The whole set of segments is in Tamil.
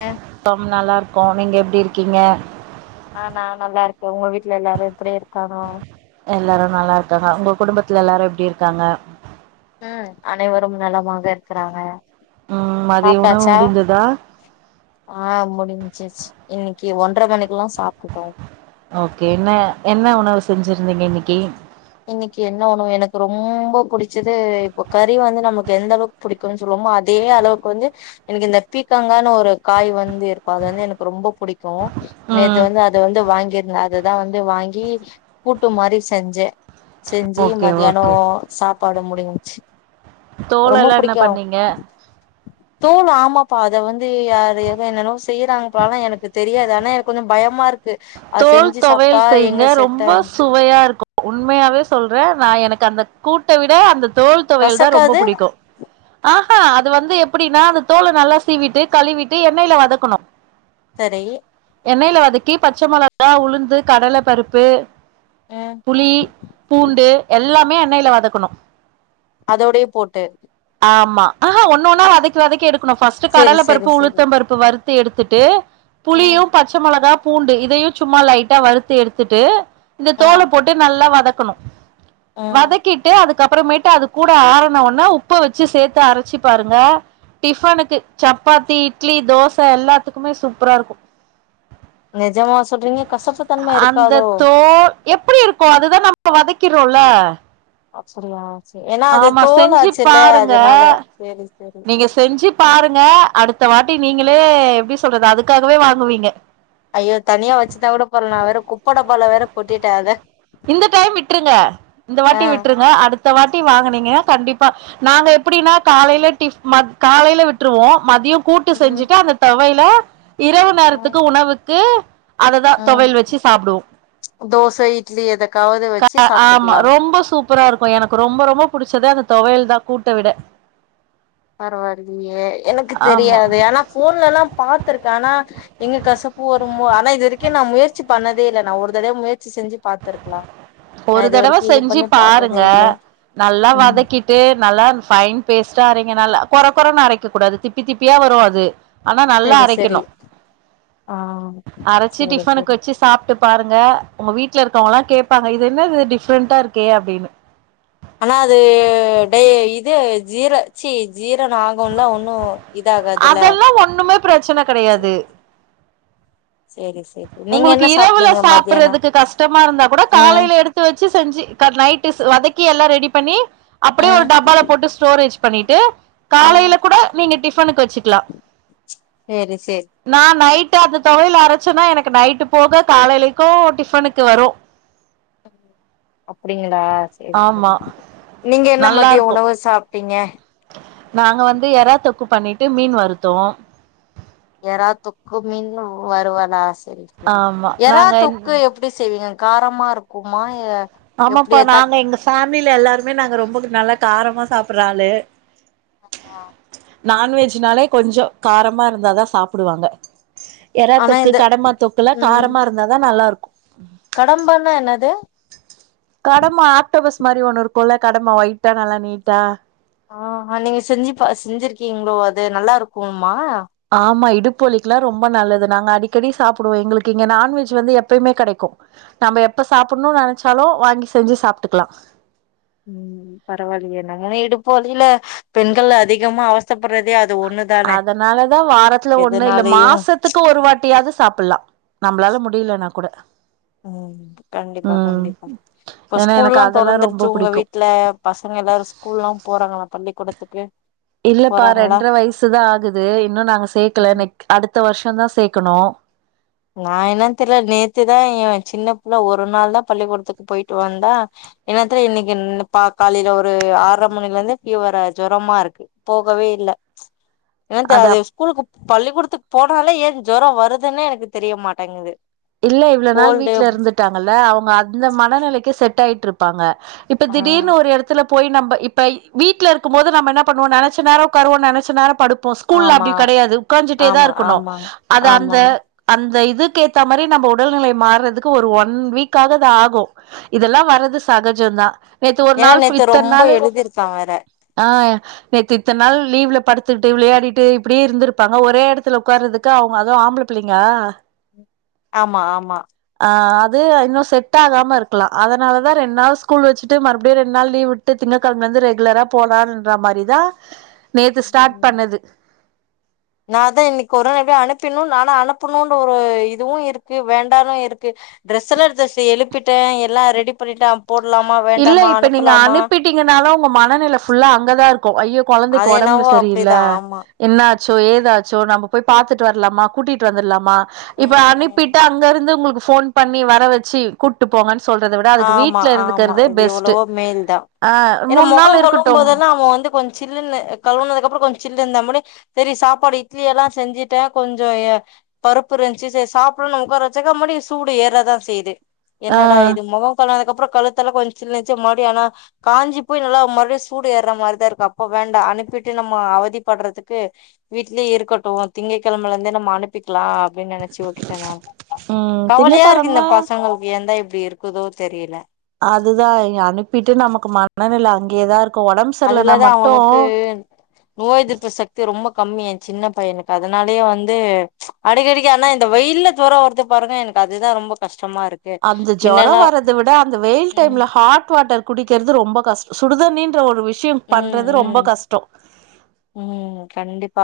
அ பம் நல்லாருக்கோ நீங்க எப்டி இருக்கீங்க? ஒங்க வீட்ல எல்லாரு எப்புடி இருக்காங்க? எல்லாரு நல்லாருக்காங்க உங்க குடும்பத்துல எல்லாரு எப்டி இருக்காங்க? ம் அனைவரும் நலமா ம் மதிய உணவு சாப்ட்டாச்சா முடிந்ததா? ஆ முடிஞ்சிருச் இன்னக்கி ஒன்ற மணிக்குல்லா சாப்டுட்டோ ஓகே என்ன என்ன உணவு செஞ்சிருந்தீங்க இன்னைக்கி? இன்னக்கி என்ன உணவு எனக்கு ரொம்ப புடுச்சது இப்ப கறி வந்து நமக்கு எந்தளவுக் புடிக்குன் சொல்வோமோ அதே அளவுக்கு வந்து எனக்கு இந்த பீக்கங்கானு ஒரு காய் வந்து இருக்கு அது வந்து எனக்கு ரொம்ப புடிக் கு நேத்து ம் வந்து அத வந்து வாங்கிரு ந்த அததா வந்து வாங்கி கூட்டு மாரி செஞ்சே செஞ்சு ஓகே மதியானோ சாப் பாடு முடிஞ்ச்சு தோலல்லா என்ன பண்ணீங்க? தோல் ஆமாப்பா அத வந்து யாரு எதோ என்னன்னவோ செய்யறாங்கப்பா ஆனா எனக்கு தெரியாது ஆனா எனக் கொஞ்ச பயமா இரு தோல் தொவயல் செய்யுங்க செட் ரொம்ப ஆகு சுவையா இருக்கு உண்மயாவே சொல்றே நா எனக்கு அந்த கூட்ட விட அந்த தோல் தொவையல் தா ரொம்ப கசக்காது புடிக்கு ஆஹா அது வந்து எப்புடின்னா அது தோல நல்லா சீவிட்டு கழுவிட்டு எண்ணெய்ல வதக்கணு சரி எண்ணெய்ல வதக்கி பச்ச மொள கா உளுந்து கடல பருப்பு ம் புளி பூண்டு எல்லாமே அ எண்ணெய்ல வதக்கணு அதோடயே போட்டு ஆமா ஆஹா ஒன்னொன்னா வதக்கி வதக்கி எடு ஃபர்ஸ்ட் சேரி கடலை சேரி பருப்பு சேரி உளுத்தம் பருப்பு வறுத்து எடுத்துட்டு ம் புளியும் பச்சை மொளகா பூண்டு இதையும் சும்மா லைட்டா வறுத்து எடுத்துட்டு இந்த தோலை ம் போட்டு நல்லா வதக்கணும் ம் வதக்கிட்டு அதுக்கு அதுக்கு அப்புறமேட்டு அது கூட ஆறன உனே உப்ப வச்சு சேர்த்து அரைச்சு பாருங்க டிபனுக்கு சப்பாத்தி இட்லி தோசை எல்லாத்துக்குமே சூப்பரா இருக்கும் நெஜமா சொல்றீங்க கசப்புத்தன்மை இருக்காதோ எப்படி இருக்கும் அதுதான் நம்ம வதக்கிறோம்ல அப்படியா ஏன்னா அது செஞ்சு தோல்லாச்சுல்ல பாருங்க அதனால செரிசெரி. ங்க அடுத்த வாட்டி நீங்களே எப்படி சொல்றது அதுக்காகவே வாங்குவீங்க. ஐயோ தனியா வச்சுருந்தா கூட பரவலா நான் வேற குப்பை டப்பாளா வேற கொட்டிட்டேன் அத. இந்த டைம் விட்டுருங்க இந்த ஆ வாட்டி விட்டுருங்க அடுத். இந்தவாட்டி வாங்கனீங்க கண்டிப்பா நாங்க எப்படின்னா காலையில டி காலைல விட்டுருவோம் மதியம். கூட்டு ம் செஞ்சுட்டு அந்த ஹலோ. இரவு நேரத்துக்கு உணவு. கே. உஹம் தோசை இட்லி ஏத. ஆமா ரொம்ப சூப்பரா இருக்கும் எனக்கு ரொம்ப ரொம்ப புடிச்சது அந்த. துவையல் தான் கூட்ட விட. பரவால. எனக்கு ஆமா தெரியாது ஆனா போன்லல்லாம் பா்த்திருக்கேன் ஆனா எங்க கசப்பு வரும்மோ ஆனா இது வரைக்கும் நான் முயற்சி பண்ண. இல்ல நான் ஒரு தடவை முயற்சி செஞ்சு. பாத்துருக்கலா நா ஒரு இது தடவ வரைக்கு இது செஞ்சி பண்ணி பாத்ததே பாருங்க இல்ல நல்லா ம் வதக்கிட்டு நல்லா ஃபைன் பேஸ்ட்டா அரைக் நல்லா கொற கொறனு அரைக்க கூடாது திப்பி தப்பியா வரும் அது. ஆனா நல்லா சரி சரி அரைக்கணும் ஆ அரைச்சு சரி டிஃபனுக்கு சரி வச்சு சாப்பிட்டு. பாருங்க உங்க வீட்ல இருக்க. அவங்கலா கேப்பாங்க இது என்னது டிஃப்ரெண்டா இருக்கே அப்படின்னு. ஆனா அது டேஇது ஜீரச்சி ஜீர ந ஆகும்ல ஒண்ணு. அதெல்லாம் ஒண்ணுமே பிரச்சனை கெடையாது. சரி சரி சரி. நீங்க உங்களுக்கு என்ன இரவுல சாப்ட்டீங்க மத்தியானம் சாப்பறதுக்கு கஷ்டமா இருந்தா கூட ம் காலையில எடுத்து வச்சி செஞ்சி. க நைட்டு செ வதக்கி எல்லா ரெடி பண்ணி. அப்படியே ஒரு ம் டப்பால போட்டு ஸ்டோரேஜ் பண்ணிகிட்டு ம் காலையில கூட நீங்க டிஃபனுக்கு வச்சிக்கலாம் சரி சரி நான் நைட். த்த அந்த தொவையல் அரைச்சன்னா எனக்கு. இப்ப நைட்டு போக காலையிலைக்கும் டிஃபனுக்கு வரும். அப்படிங்க ஆ சரி ஆமா சரி நீங்க என்ன நல்லா மதியம் இருக்கு உணவு சாப். டிங்க. நாங்க வந்து எறா தொக்கு பண்ணிட்டு மீன் வருத்தோம். எரா தொக்கு மீன்னு வருவலா ச சரி சரி ஆமா எரா நாங்க தொக்கு எப்டி செய்விங்க. காரமா இருக்குமா ஏ ஆமாப்பா நாங்க எங்க ஃபேமில எல்லாருமே நாங்க ரொம்ப நல்லா காரமா சாப்பற ஆளு ஆமா நான்வெஜ்னாலே கொஞ்சம் காரமா இருந்தாதான் சாப்டுவாங்க ஏறா ஆனா தொக்கு இது கடமா தொக்குலா ம் காரமா இருந்தாதான் நல்லா இருக்கும் கடம்பான்னா என்னது கடம்பா ஆக்டோபஸ் மாரி ஒண்ணு இருக்கும் இல்ல கடம்பா ஒயிட்டா நல்லா நீட்டா ஆ நீங்க செஞ்சி பா செஞ்சிருக்கீங்களோ அது நல்லா இருக்கும்மா ஆமா இடு ப்பு வலிக்குலாம் ரொம்ப நல்லது நாங்க அடிக்கடி சாப்படுவோம் எங்களுக்கு இங்க நான்வெஜ் வந்து எப்பயுமே கடைக்கும் நம்ப எப்ப சாப்பணும்னு நெனைச்சாலு வாங்கி செஞ்சி சாப்ட்டுக்கிலாம் ம் பரவாயில்லையே நாங்காலா இடுப்பு வலில பெண்கள் அதிகமா அவசத்தப்படறதே அ அதனாலதான் வாரத்துல ஒண்ணு இல்ல எதுனாலயு மாசத்துக்கு ஒரு வாட்டியாவது சாப்பலாம் நம்மளால முடியலனா கூட ம் கண்டிப்பா ம் கண்டிப்பா இப்ப ஏனா எனக்கு ஸ்கூல்லாம் அதெல்லா ரொம்ப தொறந்துருச்சி உங்க புடிக்கு வீட்ல பசங்க எல்லாரும் ஸ்கூல்லா போறாங்களா பள்ளிக்கூடத் ஓகே இல்லப்பா ரெண்டரை வயசுதான் ஆகுது இன்னும் நாங்க சேர்க்கல ம் அடுத்த வருஷம் தான் சேர்க்கணும் நான் என்ன தெரில நேத்துதான் என் சின்ன புள்ள ஒரு நாள் தான் பள்ளிக்கூடத்துக்கு போயிட்டு வந்தா என்னத்துல இன்னைக்கு பா காலையில ஒரு ஆற மணில இருந்தே பீவரா ஜரமா இருக்கு போகவே இல்ல என்னாத்த அது ஸ்கூலுக்கு பள்ளிக்கூடத்துக்கு போனால ஏன் ஜொரம் வருதுன்னே எனக்கு தெரிய மாட்டேங்குது இல்ல இவ்ளோ நாள் கோல்டு வீட்ல இருந்துட்டாங்க இல்ல அவுங்க அந்த மனநிலைக்கே செட் ஆயிட் ட்டுருப்பாங்க இப்ப ஆ திடீர்னு ஒரு இடத்துல போய் நம்ம இப்ப வீட்டல இருக்கும் போது நம்ம என்ன பண்ணுவோம் நினைச்ச நேரம் ஒக்காருவோம் நினைச்ச நேரம் படுப்போம் ஸ்கூல்ல ஆமா அப்படி கெடையாது உட்காந்துட்டே தான் ஆமா இருக்கணும் ஆமா அது அந்த ஆமாங்க அந்த இது யு கே ஜி இந்த மாதிரி நம்ம உடல்நிலை மாறுறதுக்கு ஒரு ஒன் வீக்காக ஆகும் இதெல்லாம் வர்றது சகஜம் தான் நேத்து ஒரு ஏன்னா நாள் நேத்து இத்தனை ரொம்ப நாள் எழுதிருக்கா வேற ஆஹ் நேத்து இத்த நாள் லீவ்ல படுத்துட்டு விளையாடிட்டு இப்படியே இருந்திருப்பாங்க ஒரே இடத்துல உட்கார்றதுக்கு அவங்க அதுவும் ஆம்பளை பிள்ளைங்கா ஆமா ஆமா ஆஹ் அது இன்னும் செட் ஆகாம இருக்கலாம் அதனாலதான் ரெண்டு நாள் ஸ்கூல் வச்சுட்டு மறுபடியும் ரெண்டு நாள் லவ் விட்டு திங்கக்கிழமைல இருந்து ரெகுலரா போலான்ன்ற மாதிரிதான் நேத்து ஸ்டார்ட் பண்ணது நான் தான் இன்னைக்கு ஒரு நாள் எப்படிய அனுப்பினும் நானா அனுப்பணும்னு ஒரு இதுவும் இருக்கு வேண்டாலும் இருக்கு ட்ரெஸ் எல்லாம் எத்து எழுப்பிட்டேன் எல்லாம் ரெடி பண்ணிட்டேன் இல்ல இப்ப நீங்க அனுப்பிட்டீங்கனால உங்க மனநிலை புல்லா அங்கதான் இருக்கும் ஐயோ குழந்தைக்கு அது உடம்புல என்னவோ சரியில்ல அப்டிதா ஆமா என்ன சோ ஏதாச்சோ நம்ம போய் பாத்துட்டு வரலாமா கூட்டிட்டு வந்துடலாமா இப்ப ம் ம் அனுப்பிட்டு அங்க இருந்து உங்களுக்கு போன் பண்ணி வர வச்சு கூட்டு போங்க சொல்றத விட அதுக்கு வீட்டு ஆமா ஆமா இது எவ்வளவோ மேல் தான் ஆ ஏன்னா மூணு முகம் நாள் கழுவும் இருக்கட்டும் போதெல்லாம் அவன் வந்து கொஞ்ச சில்லுனு கழுவுனது அப்புறம் கொஞ்சம் சில்லு இருந்தமடி செரி சாப்பாடு இட்லி எல்லாம் செஞ்சுட்டேன் கொஞ்சம் பருப்பு இருந்துச்சு சரி சாப்பிடும்னு உக்கார வச்சக்க முடி சூடு ஏறதான் செய்யுது என்னடா ஆஹ் இது முகம் கழுவனதுக்கப்புறம் கழுத்தல கொஞ்சம் சில்லுனுச்சு மறுபடியும் ஆனா காஞ்சி போய் நல்லா மறுடியும் சூடு ஏற மாதிரிதான் இருக்கு அப்ப வேண்டாம் அனுப்பிட்டு நம்ம அவதிப்படுறதுக்கு வீட்லயே இருக்கட்டும் திங்ககிழமை இருந்தே நம்ம அனுப்பிக்கலாம் அப்படின்னு நினைச்சு விட்டுட்டேன் நான் ம் கவலையா இருக்கு இந்த திங்கக்கெழம பசங்களுக்கு எந் தான் வேர் -இருக்குதோ தெரியல அதுதான் இங்க அனுப்பிட்டு நமக்கு மன மன நிலை அங்கேயே தான் இருக்கு ஒடம்பு சரியில்லனா அதுல தான் மட்டு அவனுக்கு நோய் எதிர்ப்பு சக்தி ரொம்ப கம்மி என் சின்ன பையனுக்கு அதனாலேயே வந்து அடிக்கடிக்க ஆனா இந்த வெயில்ல சொரம் வரது பாருங்க எனக்கு அதுதான் ரொம்ப கஷ்ட அந்த ஜுரம் வறத விட அந்த வெயில் ம் டைம்ல ஹாட் வாட்டர் குடிக்கிறது ரொம்ப கஷ் சுடு தண்ணின்ற ஒரு விஷ ச்சின் ம் பண்றது ரொம்ப ம் கஷ்டோ ம் கண்டிப்பா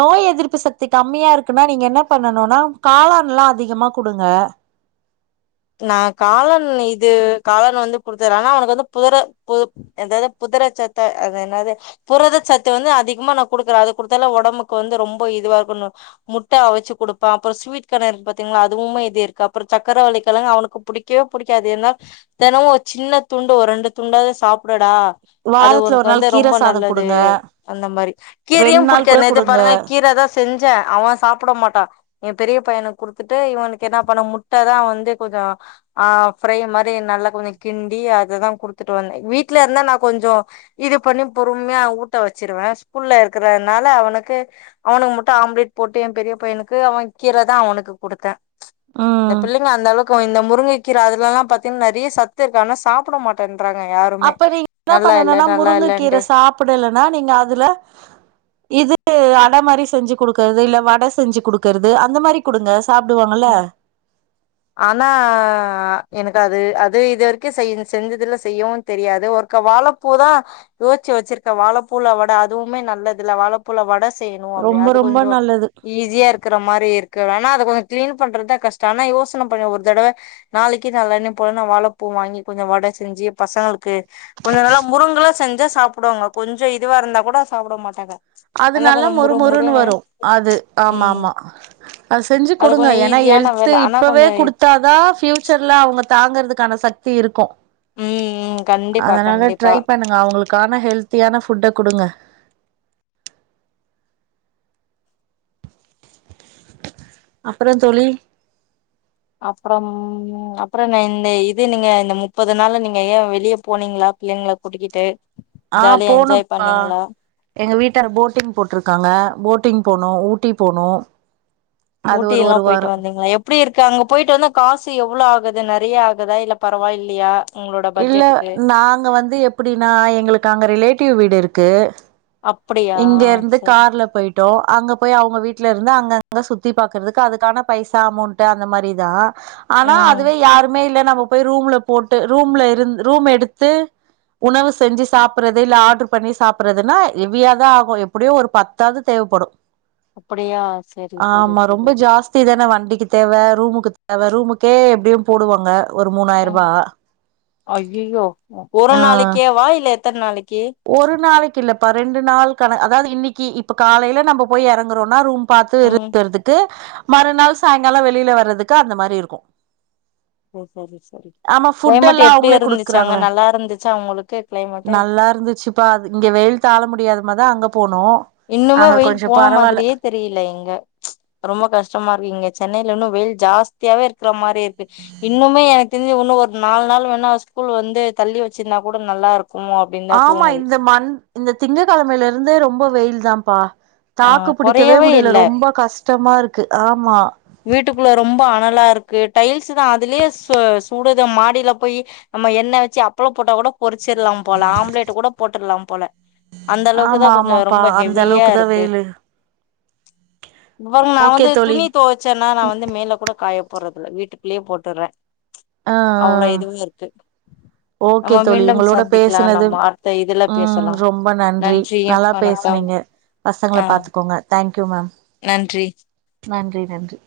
நோய் எதிர்ப் திர்ப்பு சக்தி கம்மியா இருக்குன்னா நீங்க என்ன பண்ணனுன்னா காளான்ல்லா அதிகமா குடுங்க நா காளன் இது காளன் வந்து குடுத்த ஆனா அவனுக்கு வந்து புதிர பு எதாவது புதிரை சத்த அ என்னது புரத சத்து வந்து அதிகமா நா குடுக்குறே அது குடுத்தால உடம்புக்கு வந்து ரொம்ப இதுவா இருக்கு. முட்ட அவச்சு குடுப்பே அப்புற ஸ்வீட் கான் பாத்தீங்களா அதுவுமே இது இருக்கு அப்புறம் சக்கரவலி கிழங்கு அவனுக்கு புடிக்கவே புடிக்காது ஏனா தினமு ஒரு சின்ன துண்டு ஒரு ரெண்டு துண்டாவ சாப்டு டா அது வாரத்துல உனக்கு ஒரு வந்து நாள் கீர ரொம்ப சாதோ நல்லது குடுங்க அந்த மாரி கீரையு ரெண்டு நாள் கூட புடிக்கது நேத்து குடுங்க பாருங்க கீர தா செஞ்சே அவ சாப்ட மாட்டா எ பெரிய பையனுக்கு குடுத்துட்டு இவனுக்கு என்ன பண்ண முட்ட தா வந்து கொஞ்ச ஆ ஃப்ரை மாரி நல்லா கொஞ்ச கிண்டி அததா கொடுத்துட்டு வந்தே வீட்ல இருந்தா நா கொஞ்ச இது பண்ணி பொறுமையா ஊட்ட வச்சிருவே ஸ்கூல்ல இருக்கறதனால அவனுக்கு அவனுக்கு மட்டு ஆம்லேட் போட்டு எ பெரிய பையனுக்கு அவன் கீர தா அவனுக்கு கொடுத்தே இந்த ம் பிள்ளைங்க அந்த அளவுக் இந்த முருங்கைக்கீர அதெல்லா பாத்த நறைய சத்து இருக்கு ஆன சாப்ட மாட்டே அப்ப நீங்க என்ன பண்ணனுன்னா நல்லா முருங்க கீர இல்லன்ட்டு சாப்டலனா நீங்க அதுல இது அடை மாரி செஞ்சு குடுக்கறது இல்ல வடை செஞ்சு குடுக்குறது அந்த மாறி குடுங்க சாப்டுவாங்கல்ல ம் ஆன ஆ எனக்கு அது அது இதுவரைக்கு செய் செஞ்சதுல செய்யவும் தெரியாது ஒருக்க வாழைப்பூ தா யோசுச்சு வச்சிருக்க வாழைப்பூல வடை அதுவுமே நல்லதுல்லா வாழைப்பூல வட செய்யணு. அப்டியா ரொம்ப அது ரொம்ப கொஞ்ச நல்லது ஈஸியா இருக்கற மாரி இருக்கு ஆன கிட்டக்கவே கிளீன் பண்றதுதா கஷ்ட ஆனா யோசன பண்ண ஒரு தடவ நாளைக்கு நாளாணிக்க போலன்னா வாழைப்பூ வாங்கி கொஞ்ச வடை செஞ்சு பசங்களுக்கு கொஞ்ச நல்லா முருங்கல்லா செஞ்சா சாப்டுவாங்க கொஞ்ச இதுவா இருந்தா கூட சாப்ட மாட்டாங்க நல்லா அதுனாலா கொஞ்சோ முறு மொறுமுொறுன்னு முறுன்னு வரு அது ஆமா ம் ஆமா அது செஞ்சு அது குடுங்க கொஞ்சோ ஏன்னா ஈஸியான ஹெல்த்து வேல ஆனா இப்பவே கொஞ்சோ குடுத்தாதா ஃபியூச்சர்ல அவுங்க தாங்கறதுக்கான சக்தி இருக்கு ம் ம் கண்டிப்பா அதனால கண்டிப்பா ட்ரை பண்ணுங்க அவுங்களுக்கான ஹெல்த்தியான ஃபுட்ட குடுங்க அப்புற தோழி அப்புறம் ம் அப்புறங்க இந்த இது நீங்க இந்த முப்பது நாள்ள நீங்க ஏ வெளியே போனீங்களா பிள்ளைங்கள கூட்டிக்கிட்டு ஆ ஜாலியா என்ஜாய் போனப்ப பண்ணீங்களா எங்க வீட்டார போட்டிங் போட்ருக்காங்க போட்டிங் போனோ ஊட்டி போனோ அது ஊட்டி ஒரு எல்லா ஒரு போயிட்டு வாரோ வந்தீங்களா எப்டி இருக்கு அங்க போயிட்டு வந்தா காசு எவ்ளோ ஆகுது இது நெறைய ஆகுதா இல்ல பரவாயில்லையா உங்களோட இல்ல பட்ஜெட்டுக்கு நாங்க வந்து எப்டின்னா எங்களுக்கு அங்க ரிலேட்டிவ் வீடு இருக் கு அப்படியா இங்க இருந்து சரி கார்ல போயிட் ட்டோ அங்க போய் அவங்க வீட்ல இருந்த அங்கங்க சுத்தி பாகறதுக்கு அதுக்கான பைசா அமௌண்ட் அந்த மாரிதா ஆனா ம் அதுவே யாருமே இல்ல நம்ம போய் ரூம்ல போட்டு ரூம்ல இருந் ரூம் எடுத்து உணவு செஞ்சி சாப்புறது இல்ல ஆடர் பண்ணி சாப்பறதுன்னா ஹெவியாதா ஆகு எப்புடியு ஒரு பத்தாவது தேவ்ப்படு அப்படியா சரி சரி ஆமா சரி ரொம்ப ஜாஸ்தி தான வண்டிக் க்கு தேவ ரூமுக்கு தேவ ரூமுக்கே எப்பிடியு போடுவாங்க ஒரு மூணாயிரூவா ஐய்ஐயோ ஒரு நாளைக்ககே வா இல் லே ஏத்த நாளைக் ஒரு நாளைக்கு இல்ல பா ரெண்டு நாள் கண அதாவது இன்னிக்கு இப்ப காலையில நம்ம போய் இறங்குறோன்னா ரூம் பாத்து ரெ ம் டெறதுக்கு மறுநாள் சாயங்காலோ வெளியில வர்றதுக்கு அந்த மாரி இருக்கு சேரி சேரி சேரி ஆமா ஃபுட் கிளைமேட் எல்லா எப்பிடியா அவங்களே இருந்துச்ச குடுக்குறாங்களே அங்க நல்லா இருந்துச்சா உங்களுக்கு கிளைமேட்டு ப்பா இங்க வெயில் தாழ முடியாத மாதா அங்க போனோ இன்னுமோ அங்க வெயில் கொஞ்சோ போன பரவால்ல மாதிரியே தெரியல இங்க ரொம்ப கஷ்டமா இருக் இங்க சென்னை ல்ல இன்னு வெயில் ஜாஸ்தியாவே இருக்கிற மாரி இருக்கு இன்னுமே எனக்கு தெரிஞ்ச இன்னு ஒரு நாலு நாள் வேணா ஸ்கூல் வந்து தள்ளி வச்சிருந்தா கூட நல்லா இருக் ஆமா இந்த மண் இந்த திங்க கிழமையில இருந்து ரொம்ப வெயில் தாம்ப்பா ஆ தாக்கு புடிக்கவே கொறையவே முடியல இல்ல ரொம்ப கஷ் ஷ்டமா இருக்கு ஆமா வீட்டுக்குள்ள ரொம்ப அனலா இருக்கு டைல்ஸ்தா அதுலயே சு சூடுது மாடியில போய் நம்ம எண்ணெய் வச்சி அப்பளோ போட்டா கூட பொறிச்சிரலா போல ஆம்லேட் கூட போட்டறலா போல அந்த அளவுக்குதா ஆமா கொஞ்சோ ஆமாப்பா ரொம்ப அந்த ஹெவியா அளவுக்கு தா இருக்கு வெயிலு இவங் நா ஓகே வந்து தோழி துணி தோச்சன்னா நா வந்து மேல கூட காய போறதுல வீட்டுக்குள்ளேயே போட்டறே அ அ ஓகே நம்ம தோழி மீண்டும் உங்களோட சந்திக்கலா பேசனது நம்ம அடுத்த இதுல ம் பேசலாம் ரொம்ப நன்றி நல்லா பேஸ்னீங்க பசங்கள ஆ பாத்துக்கோங்க தேங்க் கியூ மேம் நன்றி நன்றி நன்றி